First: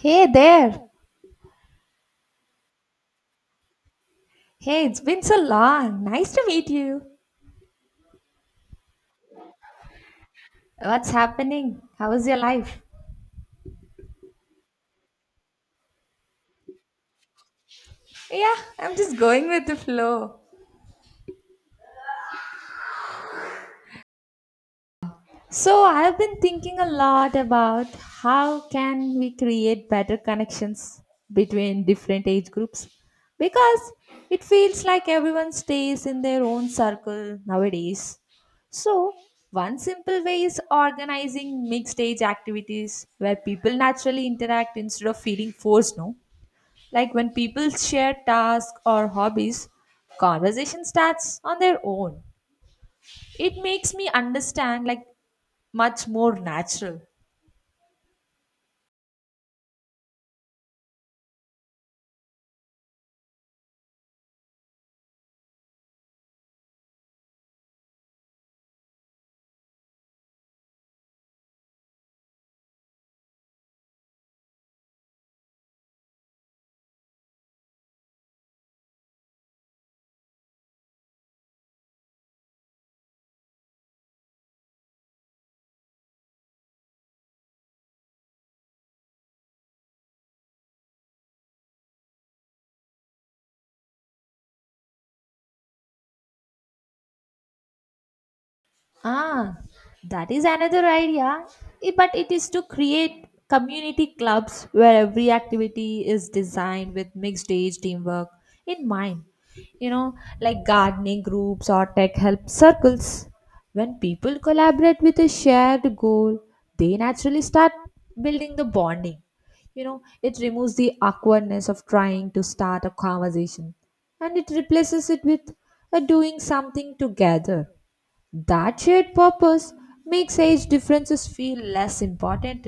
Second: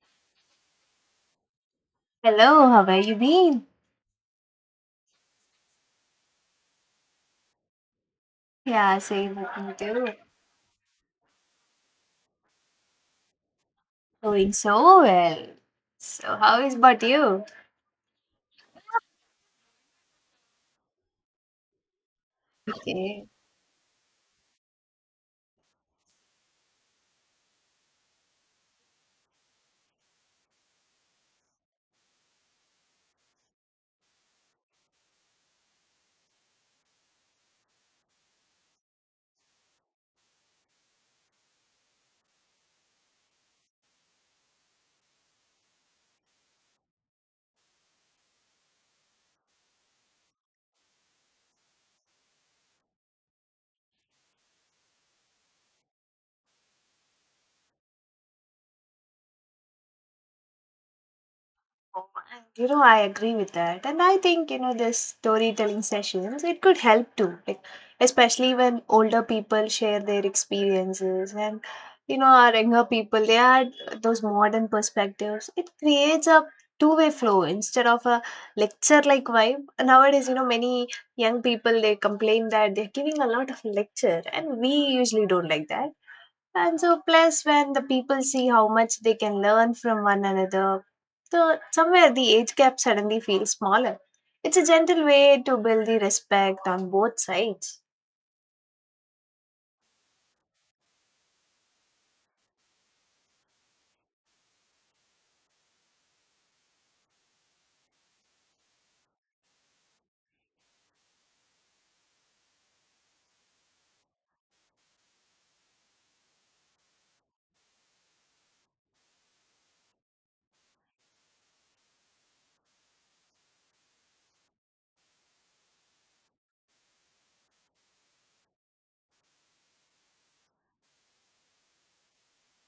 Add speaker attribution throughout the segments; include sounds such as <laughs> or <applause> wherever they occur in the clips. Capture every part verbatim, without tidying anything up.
Speaker 1: Hey there.
Speaker 2: Hello, how have you been?
Speaker 1: Hey, it's been so long. Nice to meet you.
Speaker 2: Yeah, same with me too.
Speaker 1: What's happening? How is your life?
Speaker 2: Going so well. So, how is about you?
Speaker 1: Yeah, I'm just going with the flow.
Speaker 2: Okay.
Speaker 1: So, I've been thinking a lot about how can we create better connections between different age groups because it feels like everyone stays in their own circle nowadays. So, one simple way is organizing mixed age activities where people naturally interact instead of feeling forced, no? Like when people share tasks or hobbies, conversation starts on their own. It makes me understand like much more natural.
Speaker 2: And, you know, I agree with that. And I think, you know, this storytelling sessions, it could help too. Like, especially when older people share their experiences and, you know, our younger people, they add those modern perspectives. It creates a two-way flow instead of a lecture-like vibe. Nowadays, you know, many young people, they complain that they're giving a lot of lecture and we usually don't like that. And so, plus, when the people see how much they can learn from one another, so somewhere the age gap suddenly feels smaller. It's a gentle way to build the respect on both sides.
Speaker 1: Ah, that is another idea. I- But it is to create community clubs where every activity is designed with mixed age teamwork in mind. You know, like gardening groups or tech help circles. When people collaborate with a shared goal, they naturally start building the bonding. You know, it removes the awkwardness of trying to start a conversation and it replaces it with a doing something together that shared purpose makes age differences feel less important.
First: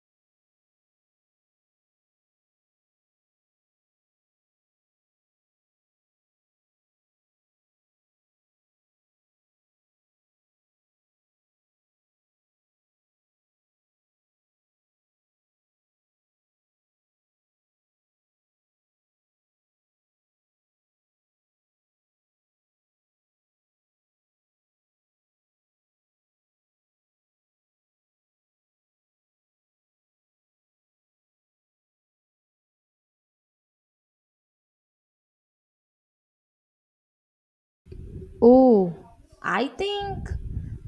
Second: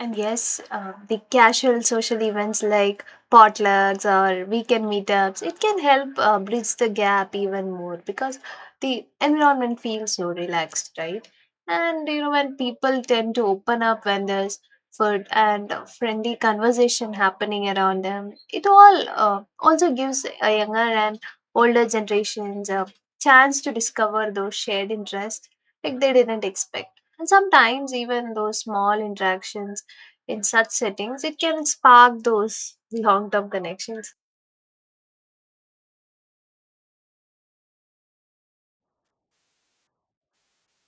Speaker 2: And yes, uh, the casual social events like potlucks or weekend meetups, it can help uh, bridge the gap even more because the environment feels so relaxed, right? And you know, when people tend to open up when there's food and uh, friendly conversation happening around them, it all uh, also gives a younger and older generations a chance to discover those shared interests like they didn't expect. And sometimes even those small interactions in such settings, it can spark those long term connections.
Speaker 1: Oh, I think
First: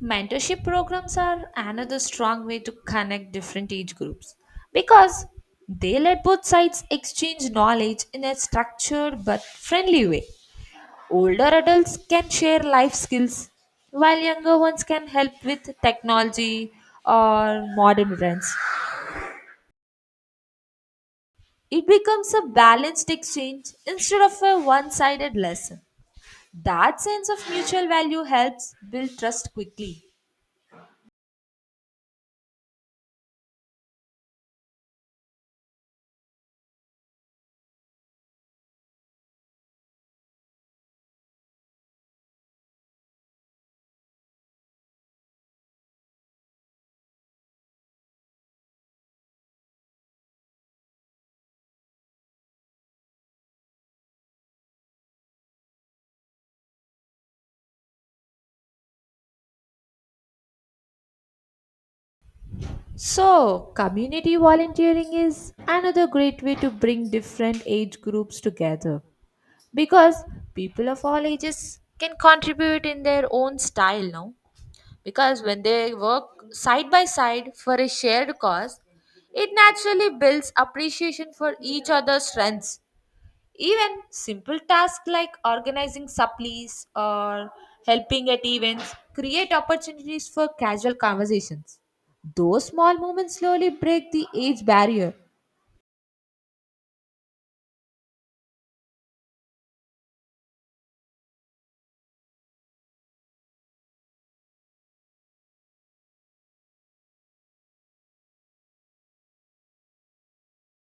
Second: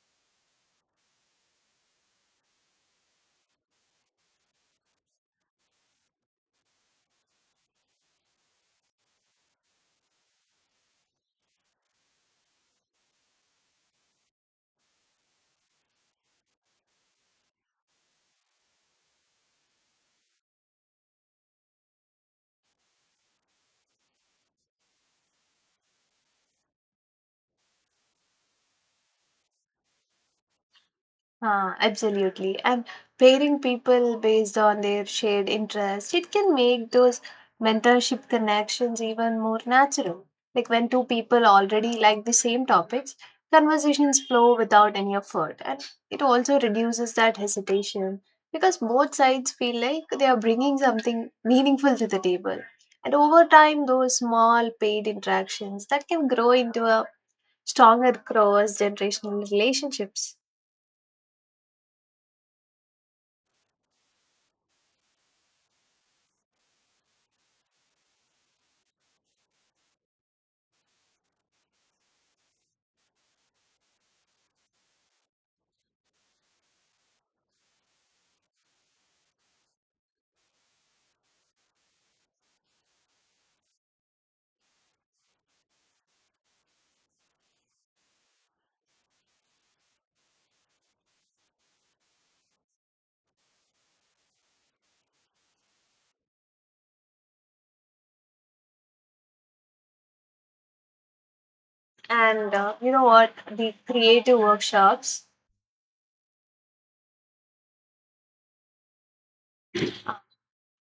Speaker 1: mentorship programs are another strong way to connect different age groups because they let both sides exchange knowledge in a structured but friendly way. Older adults can share life skills, while younger ones can help with technology or modern trends. It becomes a balanced exchange instead of a one sided lesson. That sense of mutual value helps build trust quickly.
Speaker 2: Ah, absolutely. And pairing people based on their shared interests, it can make those mentorship connections even more natural. Like when two people already like the same topics, conversations flow without any effort. And it also reduces that hesitation because both sides feel like they are bringing something meaningful to the table. And over time, those small paid interactions that can grow into a stronger cross generational relationships.
Speaker 1: So, community volunteering is another great way to bring different age groups together because people of all ages can contribute in their own style now. Because when they work side by side for a shared cause, it naturally builds appreciation for each other's strengths. Even simple tasks like organizing supplies or helping at events create opportunities for casual conversations. Those small moments slowly break the age barrier.
Speaker 2: And uh, you know what? The creative workshops,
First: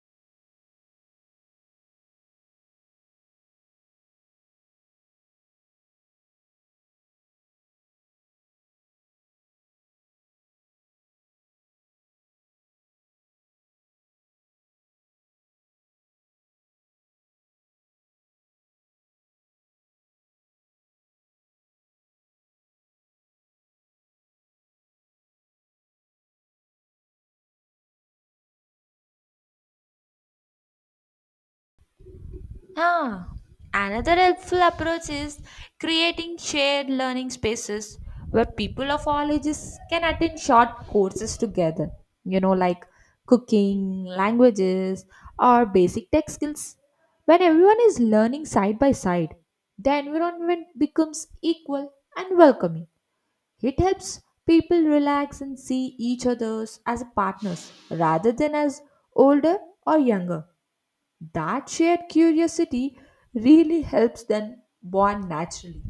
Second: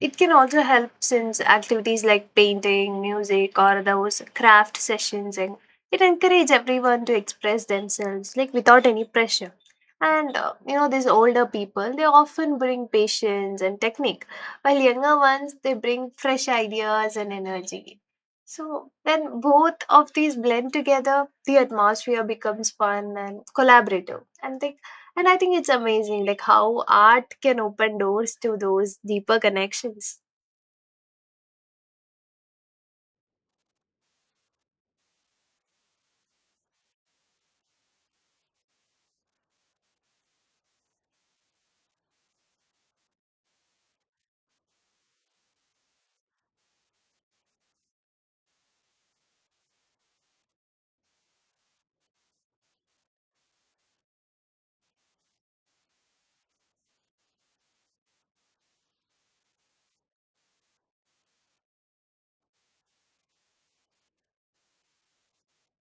Speaker 2: it can also help since activities like painting, music, or those craft sessions, and it encourage everyone to express themselves like without any pressure. And uh, you know, these older people they often bring patience and technique, while younger ones they bring fresh ideas and energy. So when both of these blend together, the atmosphere becomes fun and collaborative, and they and I think it's amazing, like how art can open doors to those deeper connections.
Speaker 1: Ah, another helpful approach is creating shared learning spaces where people of all ages can attend short courses together, you know, like cooking, languages, or basic tech skills. When everyone is learning side by side, the environment becomes equal and welcoming. It helps people relax and see each other as partners rather than as older or younger. That shared curiosity really helps them bond naturally.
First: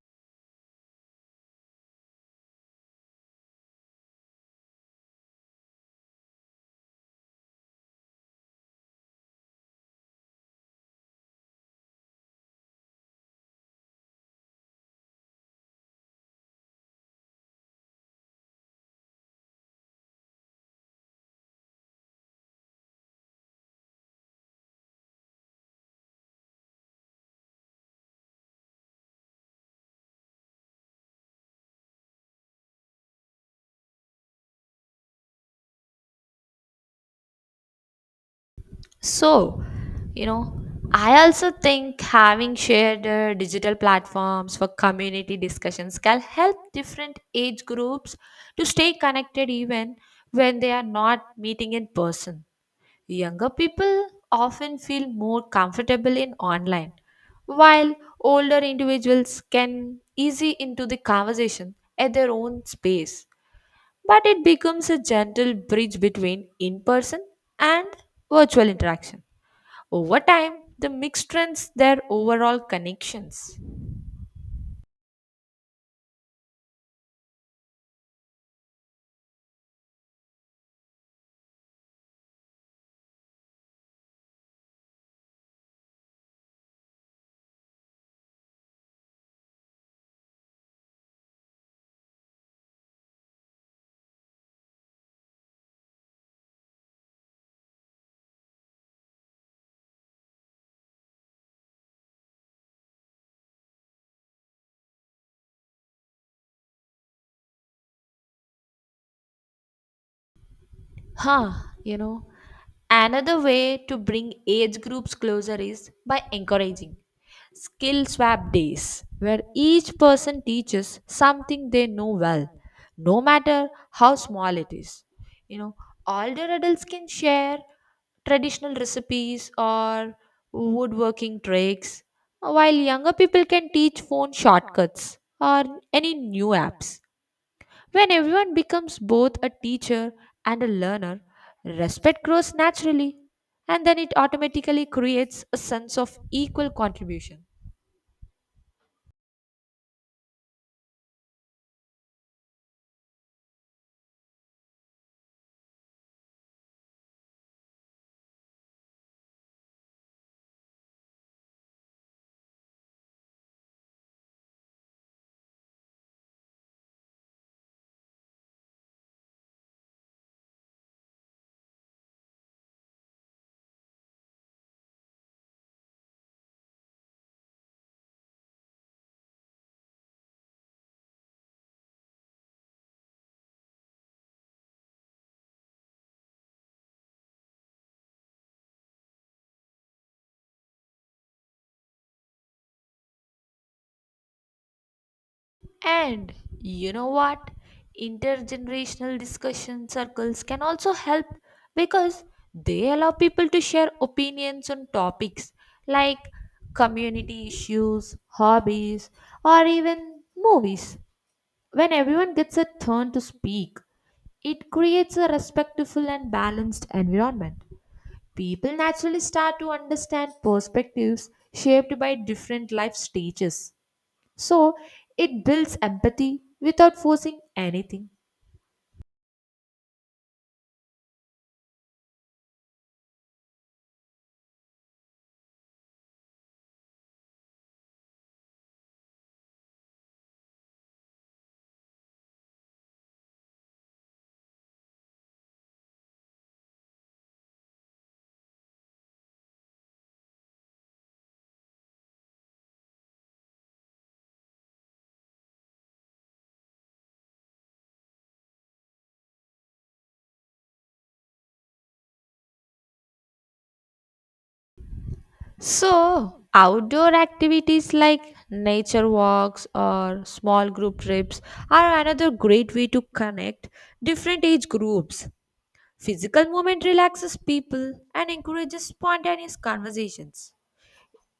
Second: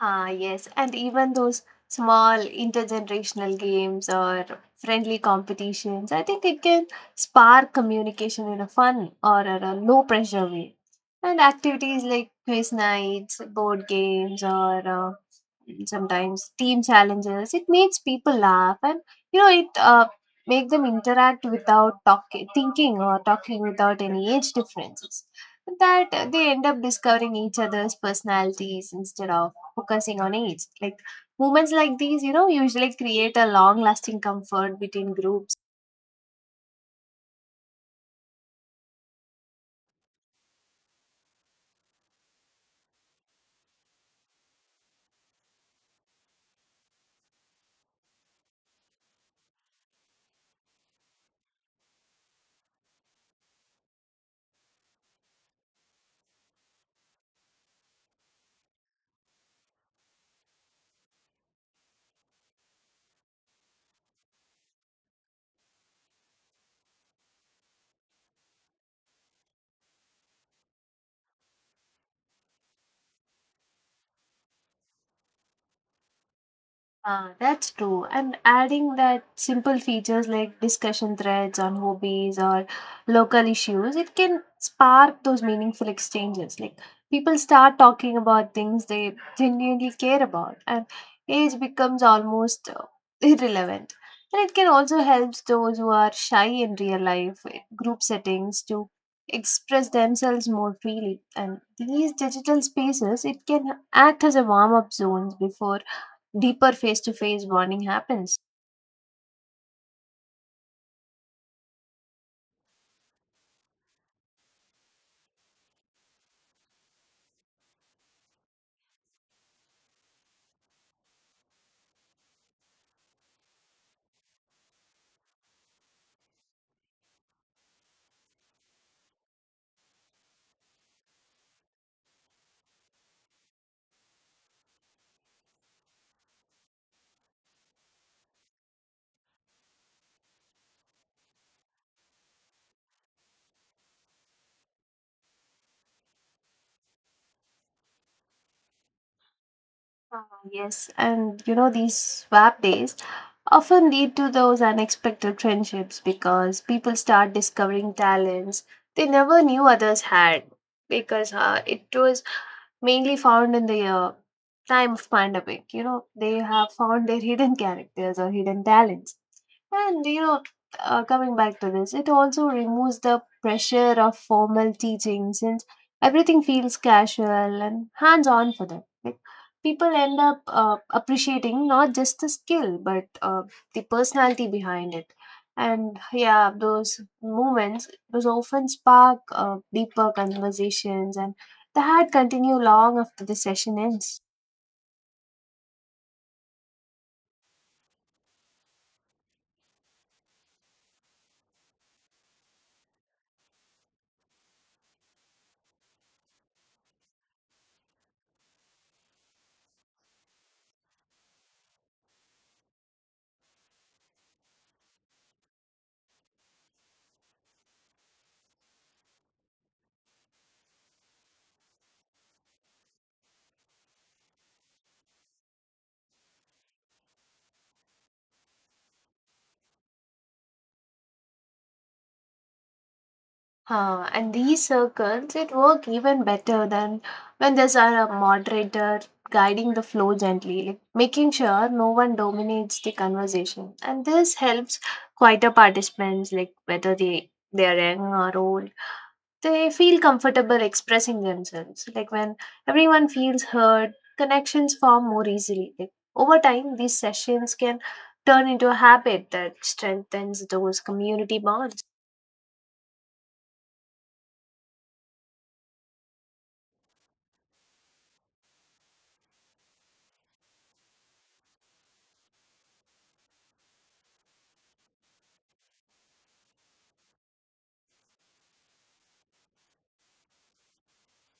Speaker 2: Ah, yes, and even those small intergenerational games or friendly competitions. I think it can spark communication in a fun or in a low pressure way. And activities like quiz nights, board games, or uh, sometimes team challenges, it makes people laugh and you know it uh, make them interact without talking thinking or talking without any age differences, that uh, they end up discovering each other's personalities instead of focusing on age. Like moments like these, you know usually create a long lasting comfort between groups.
Speaker 1: So, you know, I also think having shared uh, digital platforms for community discussions can help different age groups to stay connected even when they are not meeting in person. Younger people often feel more comfortable in online, while older individuals can easy into the conversation at their own space. But it becomes a gentle bridge between in person and virtual interaction. Over time, the mix strengthens their overall connections.
Speaker 2: Ah, that's true. And adding that simple features like discussion threads on hobbies or local issues, it can spark those meaningful exchanges. Like people start talking about things they genuinely care about, and age becomes almost uh, irrelevant. And it can also help those who are shy in real life eh, group settings to express themselves more freely. And these digital spaces, it can act as a warm-up zones before deeper face to face bonding happens.
Speaker 1: Huh, you know, another way to bring age groups closer is by encouraging skill swap days where each person teaches something they know well, no matter how small it is. You know, older adults can share traditional recipes or woodworking tricks, while younger people can teach phone shortcuts or any new apps. When everyone becomes both a teacher and a learner, respect grows naturally, and then it automatically creates a sense of equal contribution.
Speaker 2: Ah, yes, and you know, these swap days often lead to those unexpected friendships because people start discovering talents they never knew others had because uh, it was mainly found in the uh, time of pandemic. You know, they have found their hidden characters or hidden talents. And you know, uh, coming back to this, it also removes the pressure of formal teaching since everything feels casual and hands on for them. Like, people end up uh, appreciating not just the skill but uh, the personality behind it. And yeah, those moments those often spark uh, deeper conversations and the had continue long after the session ends.
Speaker 1: And you know what? Intergenerational discussion circles can also help because they allow people to share opinions on topics like community issues, hobbies, or even movies. When everyone gets a turn to speak, it creates a respectful and balanced environment. People naturally start to understand perspectives shaped by different life stages. So, it builds empathy without forcing anything.
Speaker 2: Huh, and these circles, it work even better than when there's a moderator guiding the flow gently, like making sure no one dominates the conversation. And this helps quieter participants, like whether they they are young or old, they feel comfortable expressing themselves. Like when everyone feels heard, connections form more easily. Like over time, these sessions can turn into a habit that strengthens those community bonds.
Speaker 1: So, outdoor activities like nature walks or small group trips are another great way to connect different age groups. Physical movement relaxes people and encourages spontaneous conversations.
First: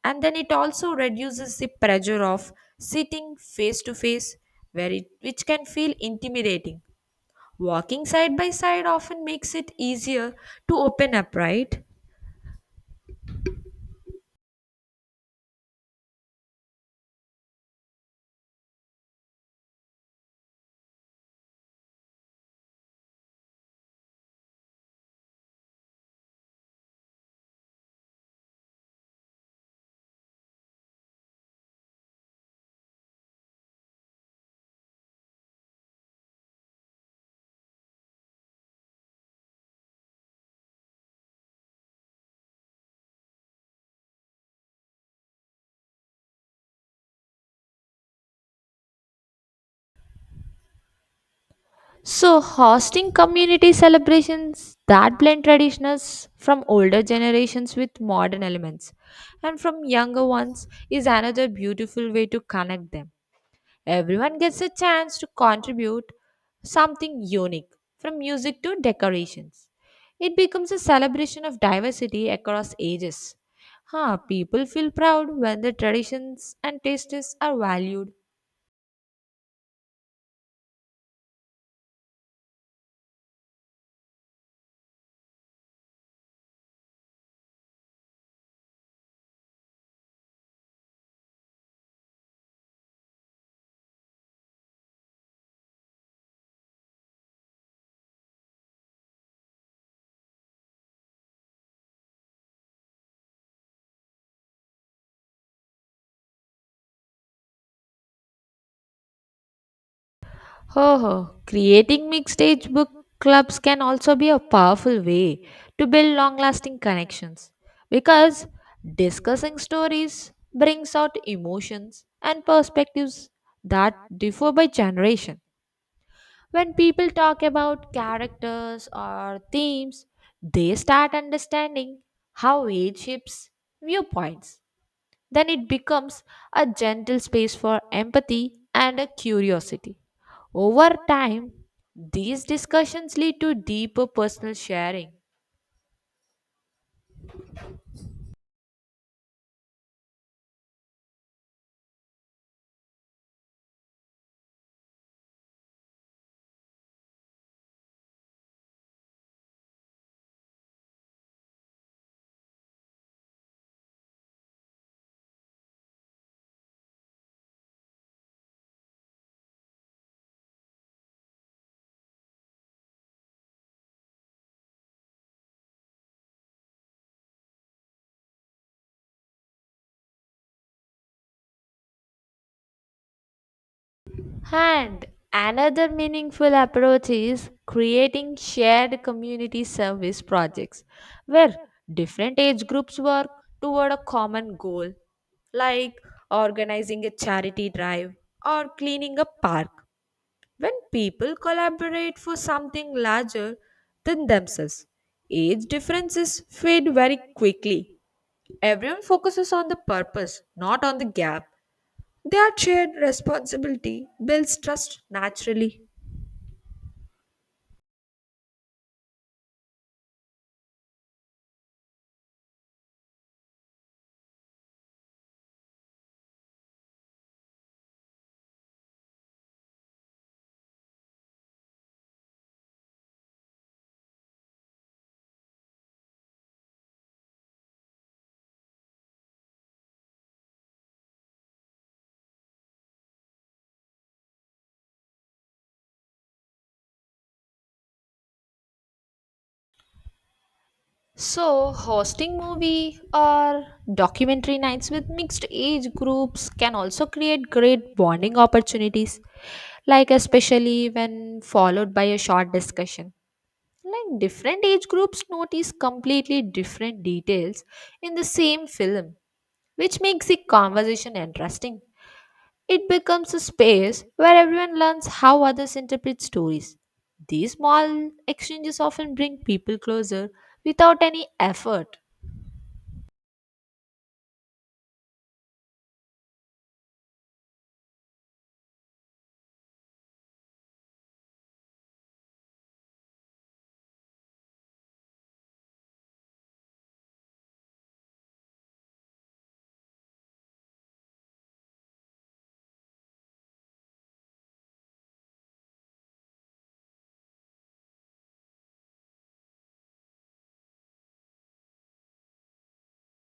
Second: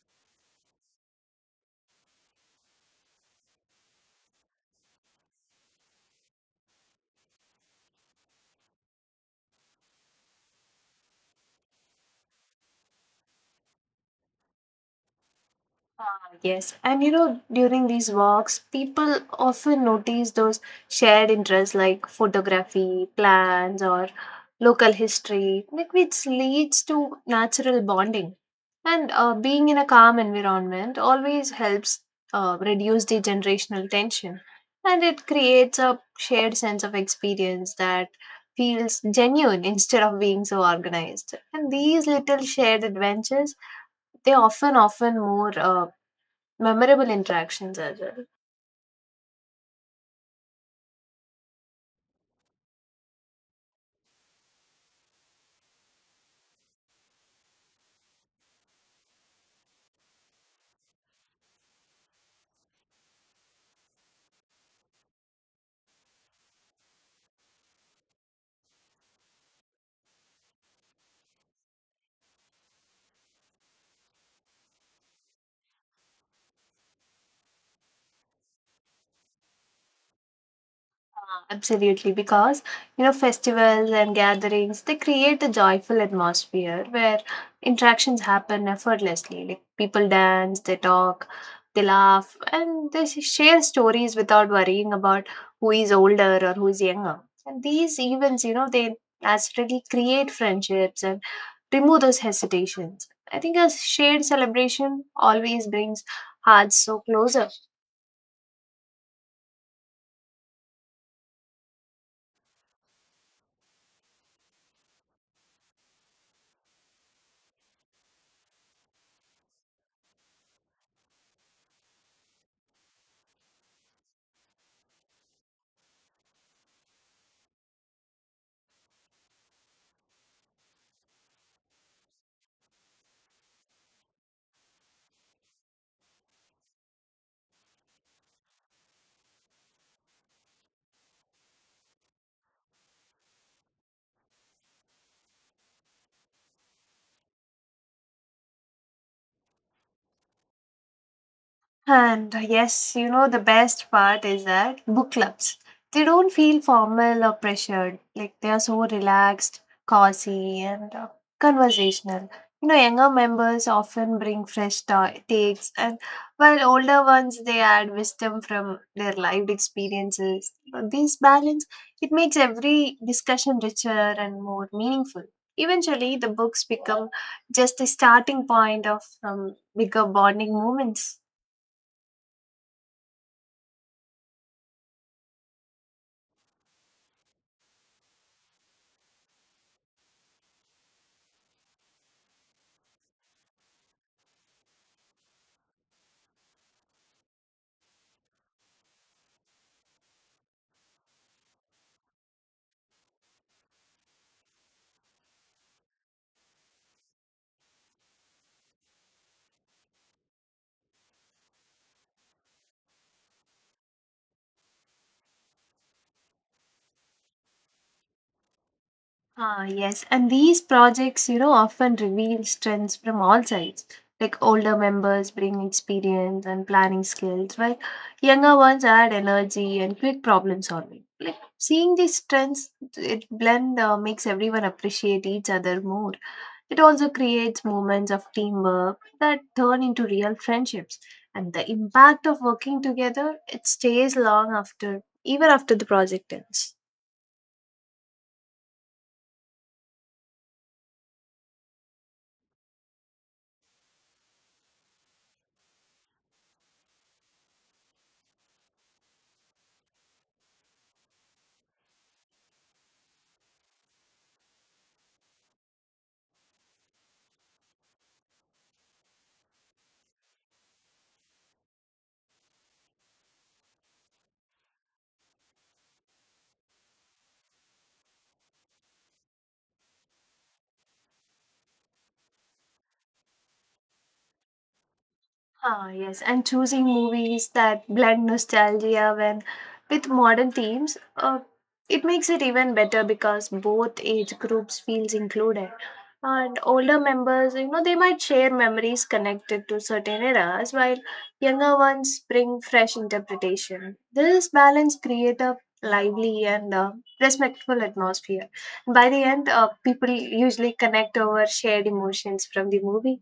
Speaker 1: And then it also reduces the pressure of sitting face to face, where it which can feel intimidating. Walking side by side often makes it easier to open up, right?
Speaker 2: Ah, yes, and you know, during these walks, people often notice those shared interests like photography, plants, or local history, like which leads to natural bonding. And uh, being in a calm environment always helps uh, reduce the generational tension, and it creates a shared sense of experience that feels genuine instead of being so organized. And these little shared adventures, they often often more. Uh, memorable interactions as well.
Speaker 1: So, hosting community celebrations that blend traditions from older generations with modern elements and from younger ones is another beautiful way to connect them. Everyone gets a chance to contribute something unique, from music to decorations. It becomes a celebration of diversity across ages. Huh, people feel proud when their traditions and tastes are valued.
Speaker 2: Uh, Absolutely, because you know festivals and gatherings they create a joyful atmosphere where interactions happen effortlessly. Like people dance, they talk, they laugh, and they sh- share stories without worrying about who is older or who is younger. And these events, you know, they naturally create friendships and remove those hesitations. I think a shared celebration always brings hearts so closer.
Speaker 1: Ho ho, creating mixed age book clubs can also be a powerful way to build long lasting connections because discussing stories brings out emotions and perspectives that differ by generation. When people talk about characters or themes, they start understanding how age shapes viewpoints. Then it becomes a gentle space for empathy and a curiosity. Over time, these discussions lead to deeper personal sharing.
Speaker 2: And yes, you know, the best part is that book clubs, they don't feel formal or pressured. Like they are so relaxed, cozy, and uh, conversational. You know, younger members often bring fresh ta- takes, and while older ones, they add wisdom from their lived experiences. Uh, This balance, it makes every discussion richer and more meaningful. Eventually, the books become just a starting point of um, bigger bonding moments.
Speaker 1: And another meaningful approach is creating shared community service projects where different age groups work toward a common goal, like organizing a charity drive or cleaning a park. When people collaborate for something larger than themselves, age differences fade very quickly. Everyone focuses on the purpose, not on the gap. That shared responsibility builds trust naturally.
Speaker 2: Ah, yes. And these projects, you know, often reveal strengths from all sides. Like older members bring experience and planning skills, while younger ones add energy and quick problem solving. Like seeing these strengths, it blend uh, makes everyone appreciate each other more. It also creates moments of teamwork that turn into real friendships. And the impact of working together, it stays long after, even after the project ends.
Speaker 1: So, hosting movie or documentary nights with mixed age groups can also create great bonding opportunities, like especially when followed by a short discussion. Like different age groups notice completely different details in the same film, which makes the conversation interesting. It becomes a space where everyone learns how others interpret stories. These small exchanges often bring people closer without any effort.
Speaker 2: Ah, yes, and choosing movies that blend nostalgia when with modern themes, uh, it makes it even better because both age groups feels included. And older members, you know, they might share memories connected to certain eras, while younger ones bring fresh interpretation. This balance creates a lively and uh, respectful atmosphere. By the end, uh, people usually connect over shared emotions from the movie.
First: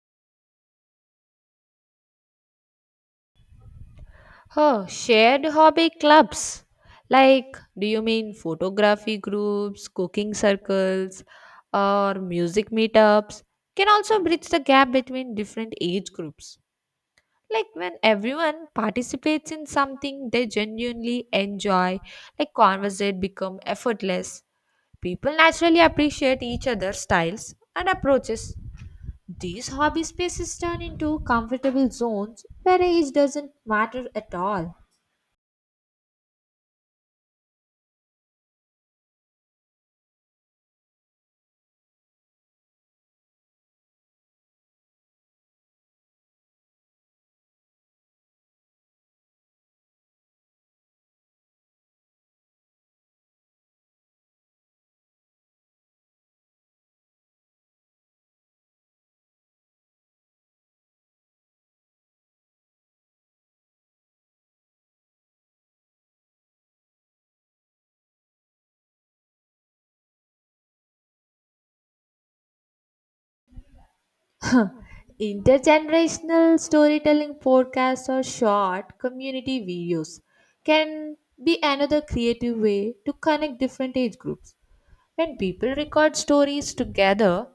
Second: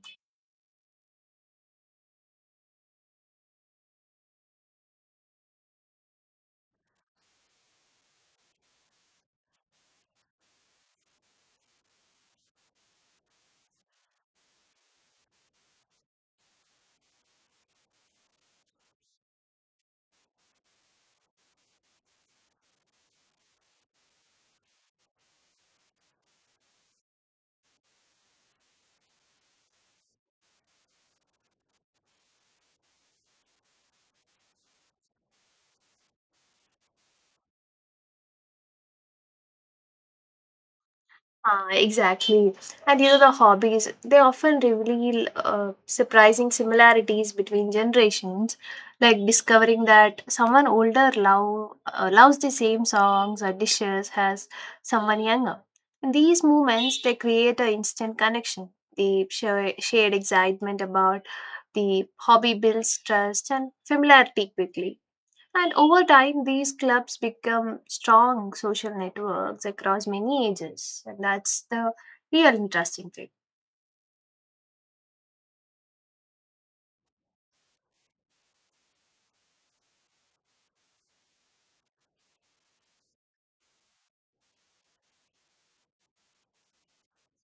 Speaker 1: Oh, shared hobby clubs. Like, do you mean photography groups, cooking circles, or music meetups? Can also bridge the gap between different age groups. Like, when everyone participates in something they genuinely enjoy, like, conversation become effortless. People naturally appreciate each other's styles and approaches. These hobby spaces turn into comfortable zones where age doesn't matter at all.
Speaker 2: Ah, exactly. And you know, the hobbies, they often reveal uh, surprising similarities between generations, like discovering that someone older love, uh, loves the same songs or dishes as someone younger. And these moments, they create an instant connection. The share- shared excitement about the hobby builds trust and familiarity quickly. And over time, these clubs become strong social networks across many ages. And that's the real interesting thing.
Speaker 1: <laughs> Intergenerational storytelling podcasts or short community videos can be another creative way to connect different age groups. When people record stories together,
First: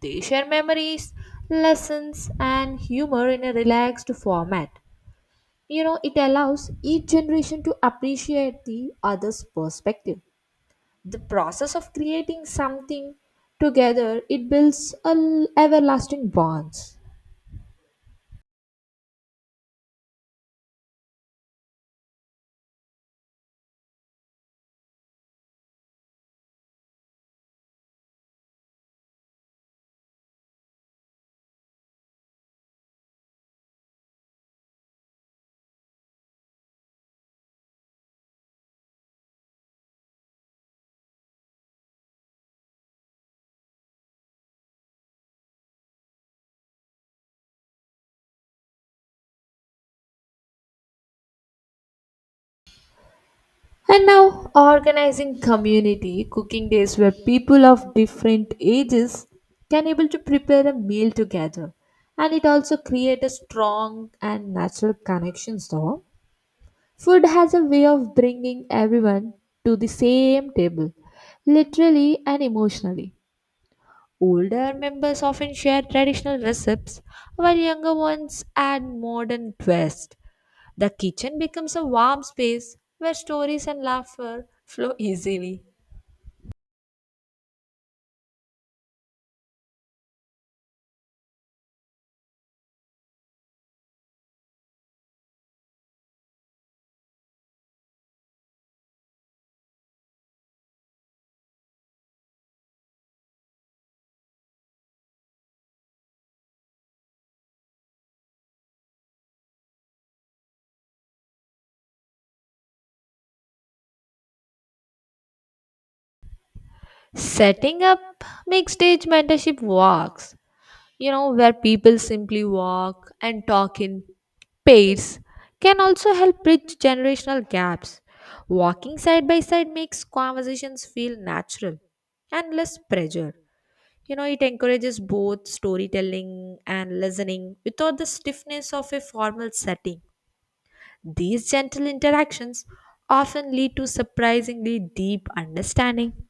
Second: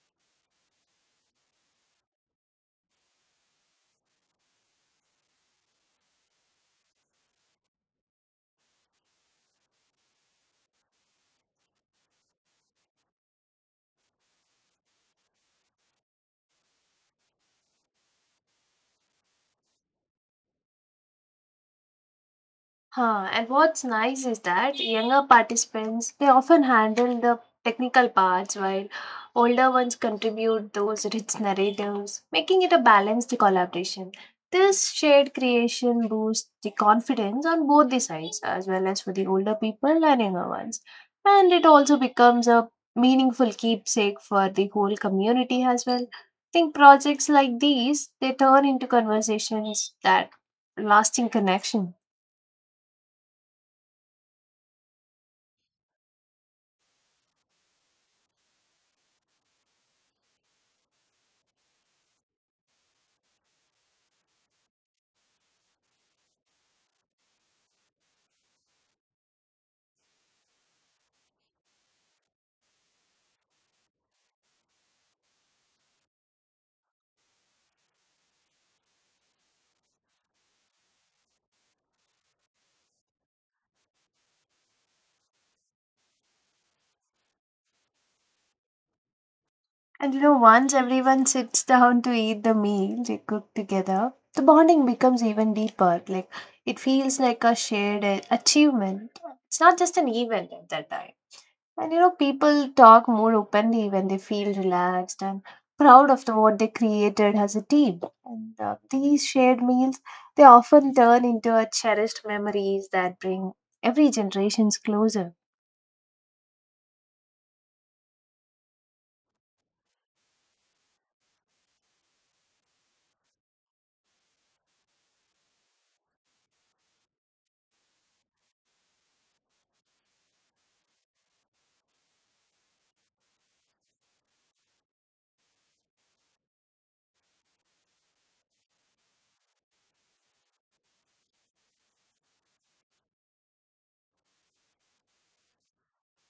Speaker 1: they share memories, lessons, and humor in a relaxed format. You know, it allows each generation to appreciate the other's perspective. The process of creating something together, it builds a l- everlasting bonds.
Speaker 2: Huh, and what's nice is that younger participants they often handle the technical parts while older ones contribute those rich narratives, making it a balanced collaboration. This shared creation boosts the confidence on both the sides, as well as for the older people and younger ones. And it also becomes a meaningful keepsake for the whole community as well. I think projects like these they turn into conversations that lasting connection.
Speaker 1: And now, organizing community cooking days where people of different ages can able to prepare a meal together, and it also create a strong and natural connections. Though food has a way of bringing everyone to the same table, literally and emotionally. Older members often share traditional recipes, while younger ones add modern twists. The kitchen becomes a warm space where stories and laughter flow easily.
Speaker 2: And you know, once everyone sits down to eat the meal they cook together, the bonding becomes even deeper. Like it feels like a shared a- achievement. It's not just an event at that time. And you know, people talk more openly when they feel relaxed and proud of the, what they created as a team. And uh, these shared meals, they often turn into a cherished memories that bring every generations closer.
Speaker 1: Setting up mixed age mentorship walks, you know, where people simply walk and talk in pairs, can also help bridge generational gaps. Walking side by side makes conversations feel natural and less pressure. You know, it encourages both storytelling and listening without the stiffness of a formal setting. These gentle interactions often lead to surprisingly deep understanding.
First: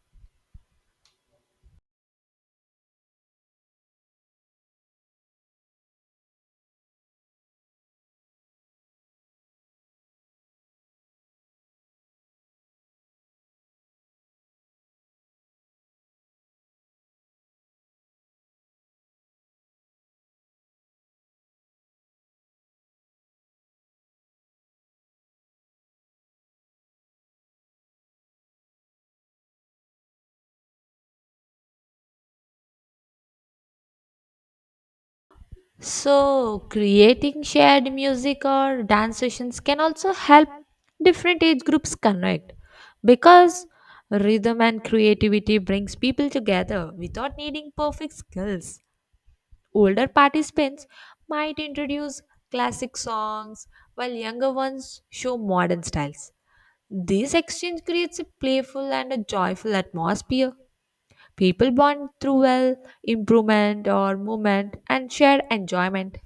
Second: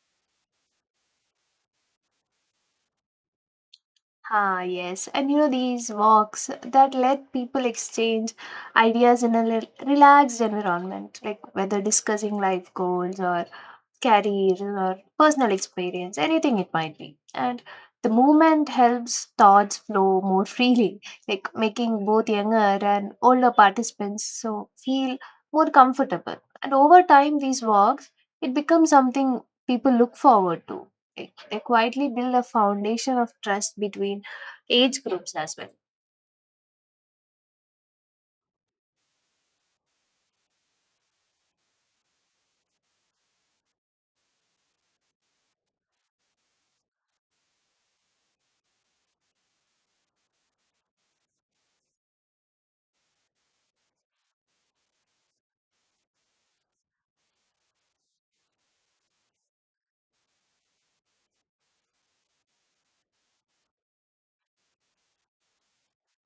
Speaker 2: Ah, yes. And you know, these walks that let people exchange ideas in a rel- relaxed environment, like whether discussing life goals or career or personal experience, anything it might be. And the movement helps thoughts flow more freely, like making both younger and older participants so feel more comfortable. And over time, these walks it becomes something people look forward to. Like, they quietly build a foundation of trust between age groups as well.
Speaker 1: So, creating shared music or dance sessions can also help different age groups connect because rhythm and creativity brings people together without needing perfect skills. Older participants might introduce classic songs while younger ones show modern styles. This exchange creates a playful and a joyful atmosphere. People bond through well, improvement or movement and share enjoyment.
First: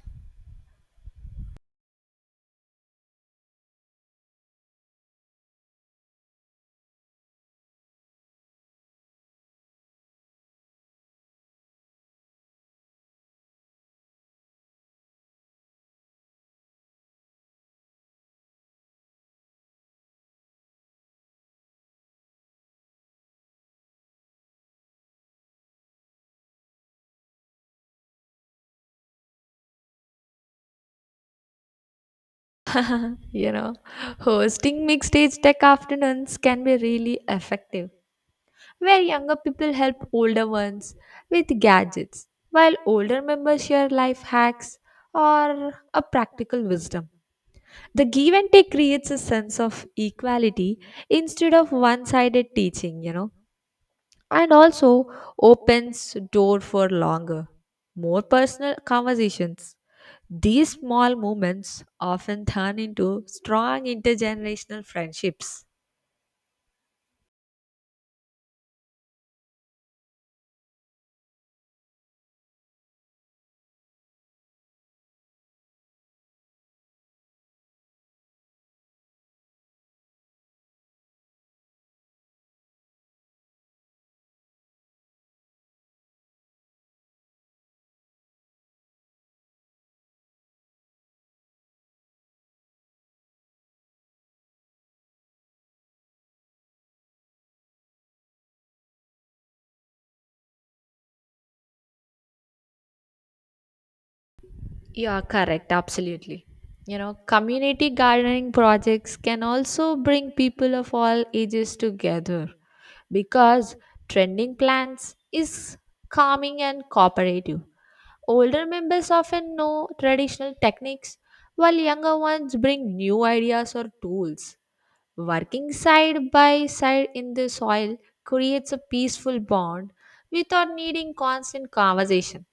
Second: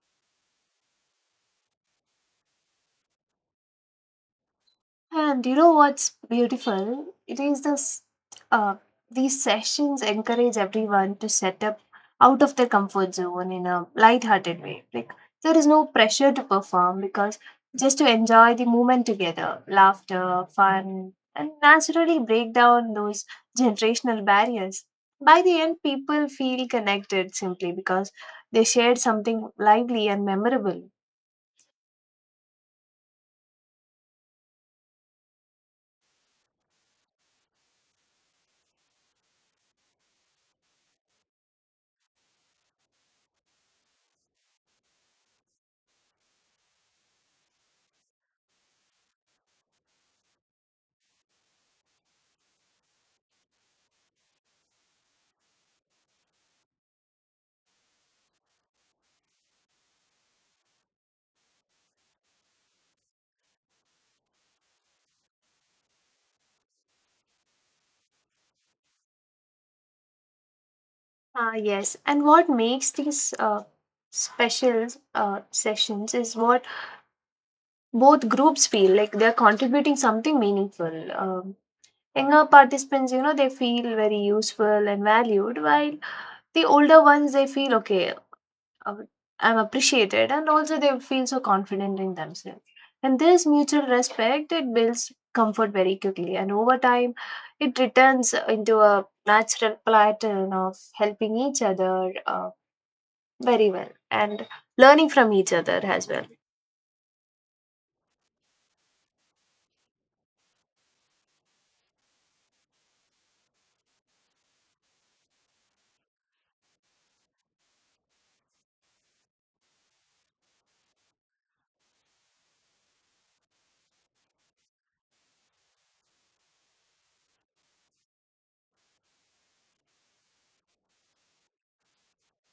Speaker 2: And you know what's beautiful? It is this. Uh, these sessions encourage everyone to set up out of their comfort zone in a light-hearted way. Like there is no pressure to perform because just to enjoy the moment together, laughter, fun, and naturally break down those generational barriers. By the end, people feel connected simply because they shared something lively and memorable.
Speaker 1: You know, hosting mixed age tech afternoons can be really effective, where younger people help older ones with gadgets, while older members share life hacks or a practical wisdom. The give and take creates a sense of equality instead of one sided teaching, you know, and also opens door for longer, more personal conversations. These small moments often turn into strong intergenerational friendships.
Speaker 2: Ah, yes. And what makes these uh, special uh, sessions is what both groups feel like they're contributing something meaningful. Um, younger participants, you know, they feel very useful and valued, while the older ones, they feel okay, uh, I'm appreciated, and also they feel so confident in themselves. And this mutual respect, it builds comfort very quickly, and over time, it returns into a natural pattern of helping each other. Uh, very well. And
Speaker 1: You
Speaker 2: learning
Speaker 1: are
Speaker 2: from each
Speaker 1: correct,
Speaker 2: other as well.
Speaker 1: absolutely. You know, community gardening projects can also bring people of all ages together because tending plants is calming and cooperative. Older members often know traditional techniques, while younger ones bring new ideas or tools. Working side by side in the soil creates a peaceful bond without needing constant conversation.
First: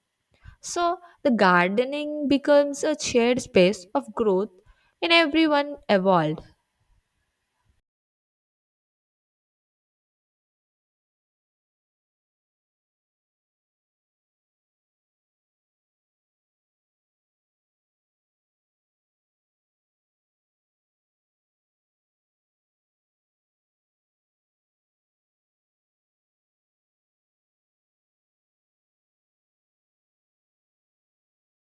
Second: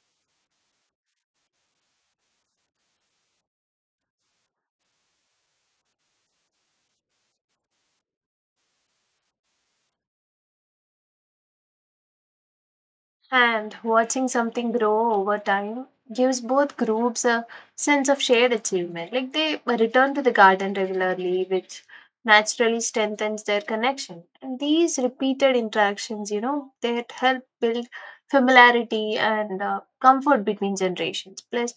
Speaker 1: So, the gardening becomes a shared space of growth and everyone evolved.
Speaker 2: And watching something grow over time gives both groups a sense of shared achievement. Like they return to the garden regularly, which naturally strengthens their connection. And these repeated interactions, you know, they help build familiarity and uh, comfort between generations. Plus,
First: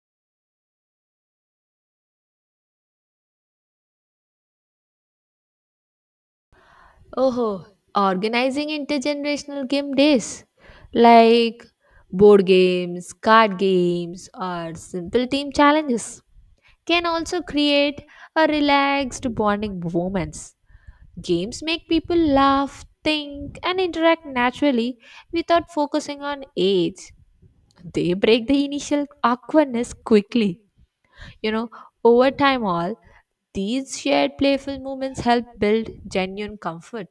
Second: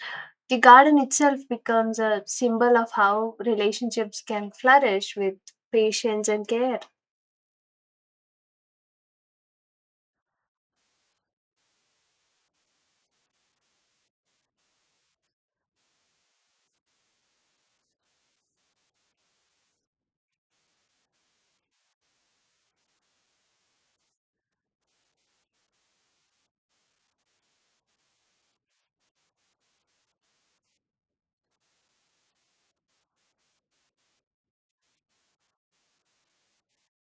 Speaker 2: the garden itself becomes a symbol of how relationships can flourish with patience and care.
Speaker 1: Oh, organizing intergenerational game days like board games, card games, or simple team challenges can also create a relaxed bonding moments. Games make people laugh, think, and interact naturally without focusing on age. They break the initial awkwardness quickly. You know, over time, all these shared playful moments help build genuine comfort.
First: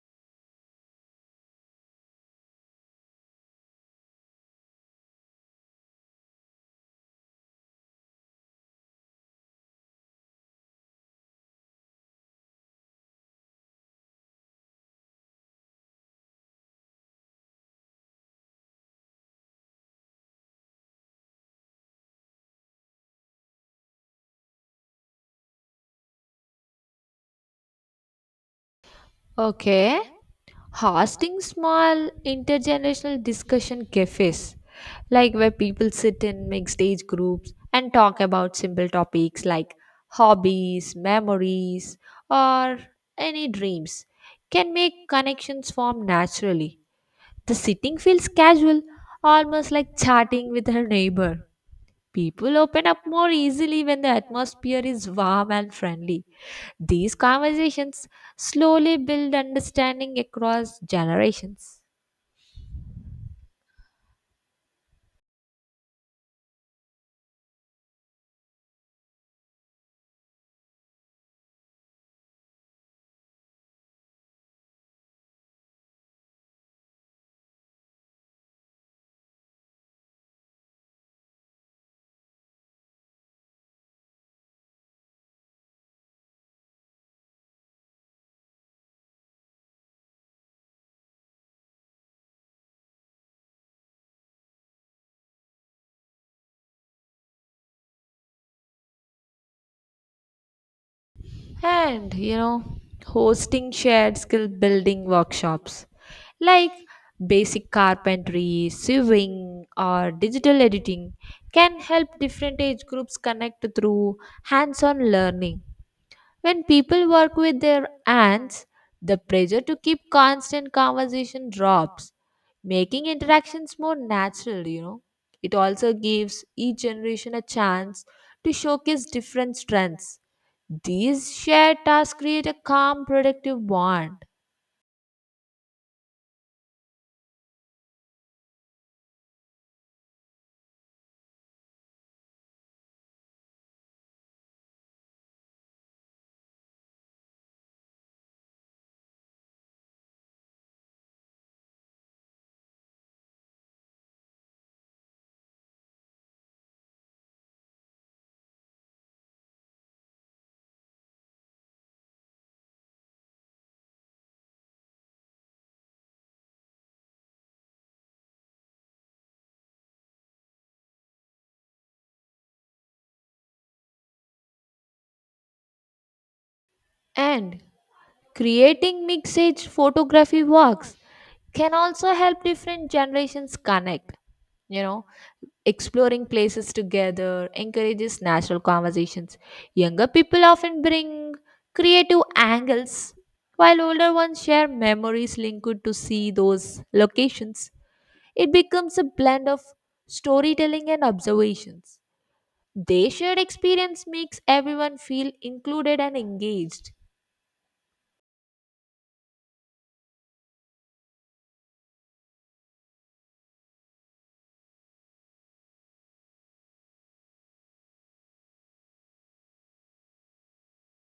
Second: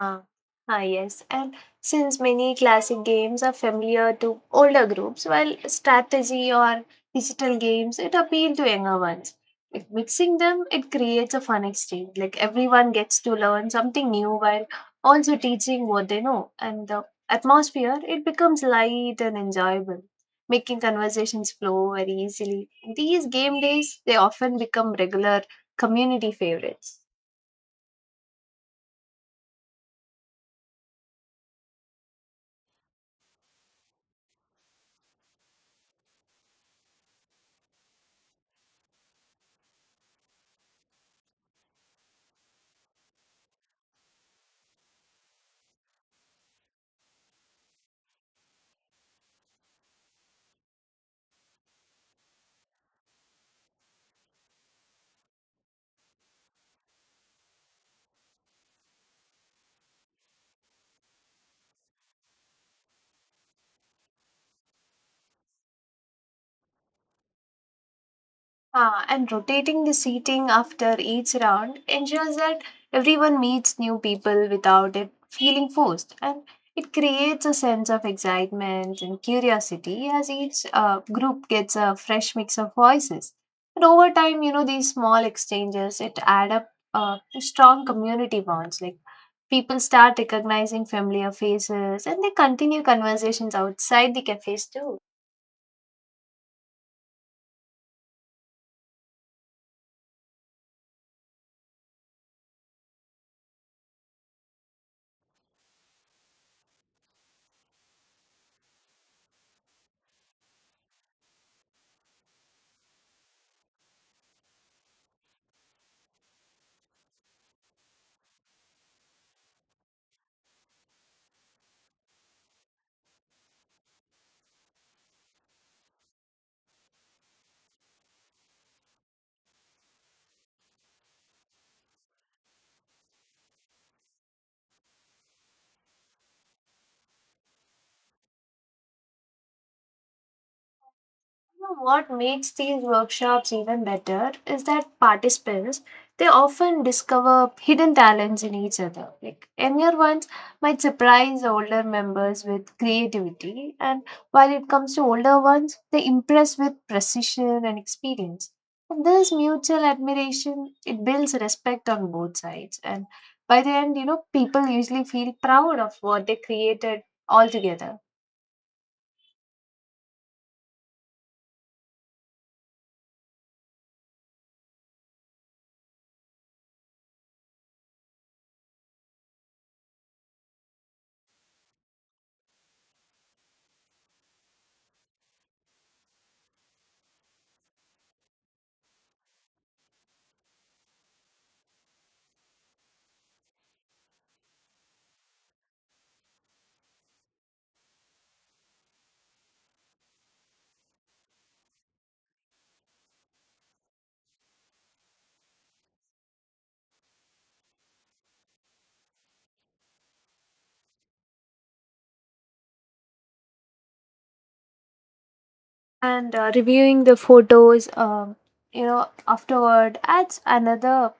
Speaker 2: Ah, ah, yes. And since many classic games are familiar to older groups, while strategy or digital games, it appeal to younger ones. Like mixing them, it creates a fun exchange. Like everyone gets to learn something new while also teaching what they know. And the atmosphere, it becomes light and enjoyable, making conversations flow very easily. These game days, they often become regular community favorites.
Speaker 1: Okay. Hosting small intergenerational discussion cafes, like where people sit in mixed age groups and talk about simple topics like hobbies, memories, or any dreams, can make connections form naturally. The sitting feels casual, almost like chatting with her neighbor. People open up more easily when the atmosphere is warm and friendly. These conversations slowly build understanding across generations.
Speaker 2: Ah, and rotating the seating after each round ensures that everyone meets new people without it feeling forced. And it creates a sense of excitement and curiosity as each uh, group gets a fresh mix of voices. And over time, you know, these small exchanges, it add up uh, to strong community bonds. Like people start recognizing familiar faces and they continue conversations outside the cafes too.
Speaker 1: And, you know, hosting shared skill building workshops like basic carpentry, sewing, or digital editing can help different age groups connect through hands on learning. When people work with their hands, the pressure to keep constant conversation drops, making interactions more natural, you know. It also gives each generation a chance to showcase different strengths. These shared tasks create a calm, productive bond.
Speaker 2: You know what makes these workshops even better is that participants they often discover hidden talents in each other. Like younger ones might surprise older members with creativity, and while it comes to older ones, they impress with precision and experience. And this mutual admiration it builds respect on both sides, and by the end, you know people usually feel proud of what they created altogether.
Speaker 1: And creating mixed age photography works can also help different generations connect. You know, exploring places together encourages natural conversations. Younger people often bring creative angles, while older ones share memories linked to see those locations. It becomes a blend of storytelling and observations. Their shared experience makes everyone feel included and engaged.
Speaker 2: And uh, reviewing the photos um, you know afterward adds another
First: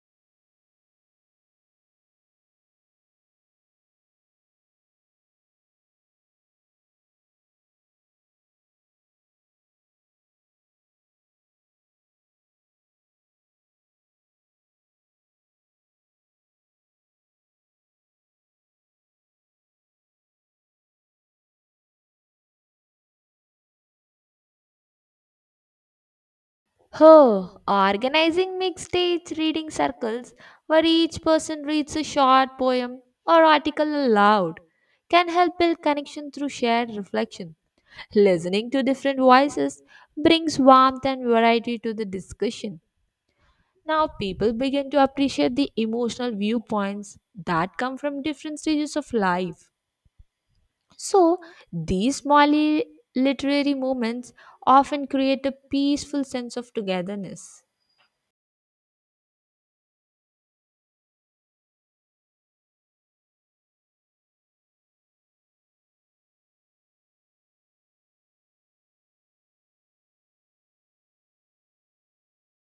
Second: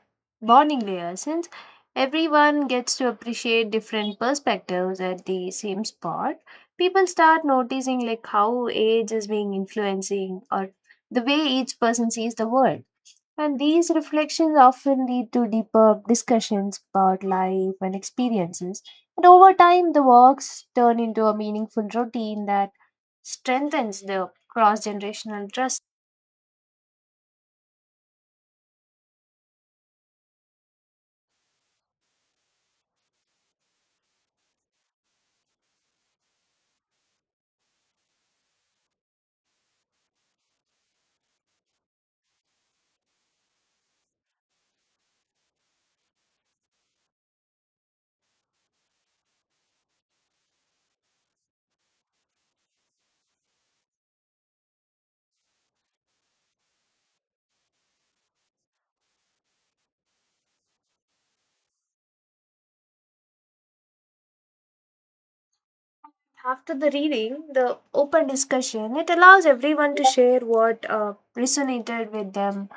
Speaker 2: bonding layer since everyone gets to appreciate different perspectives at the same spot. People start noticing like how age is being influencing or the way each person sees the world. And these reflections often lead to deeper discussions about life and experiences. And over time, the walks turn into a meaningful routine that strengthens the cross generational trust.
Speaker 1: Oh, organizing mixed age reading circles where each person reads a short poem or article aloud can help build connection through shared reflection. Listening to different voices brings warmth and variety to the discussion. Now, people begin to appreciate the emotional viewpoints that come from different stages of life. So, these small li- literary moments often create a peaceful sense of togetherness.
Speaker 2: After the reading, the open discussion, it allows everyone to share what uh, resonated with them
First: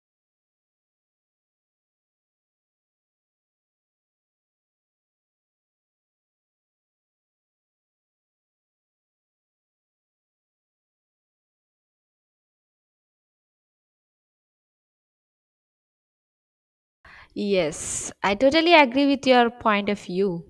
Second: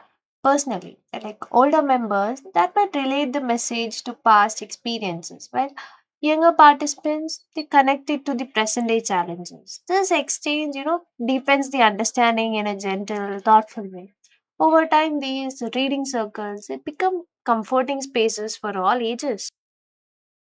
Speaker 2: personally. Like older members, that might relate the message to past experiences, while younger participants, they connect it to the present day challenges. This exchange, you know, deepens the understanding in a gentle, thoughtful way. Over time, these reading circles, it become comforting
Speaker 1: Yes, I
Speaker 2: spaces
Speaker 1: totally
Speaker 2: for all
Speaker 1: agree with your
Speaker 2: ages.
Speaker 1: point of view.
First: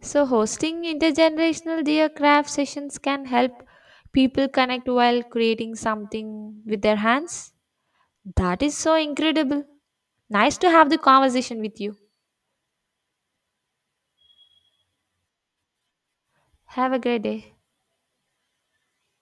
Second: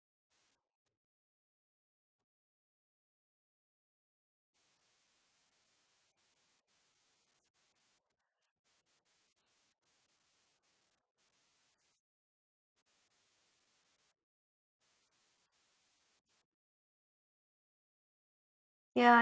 Speaker 1: So, hosting intergenerational dear craft sessions can help people connect while creating something with their hands. That is so incredible. Nice to have the conversation with you. Have a great day.
Speaker 2: Yeah,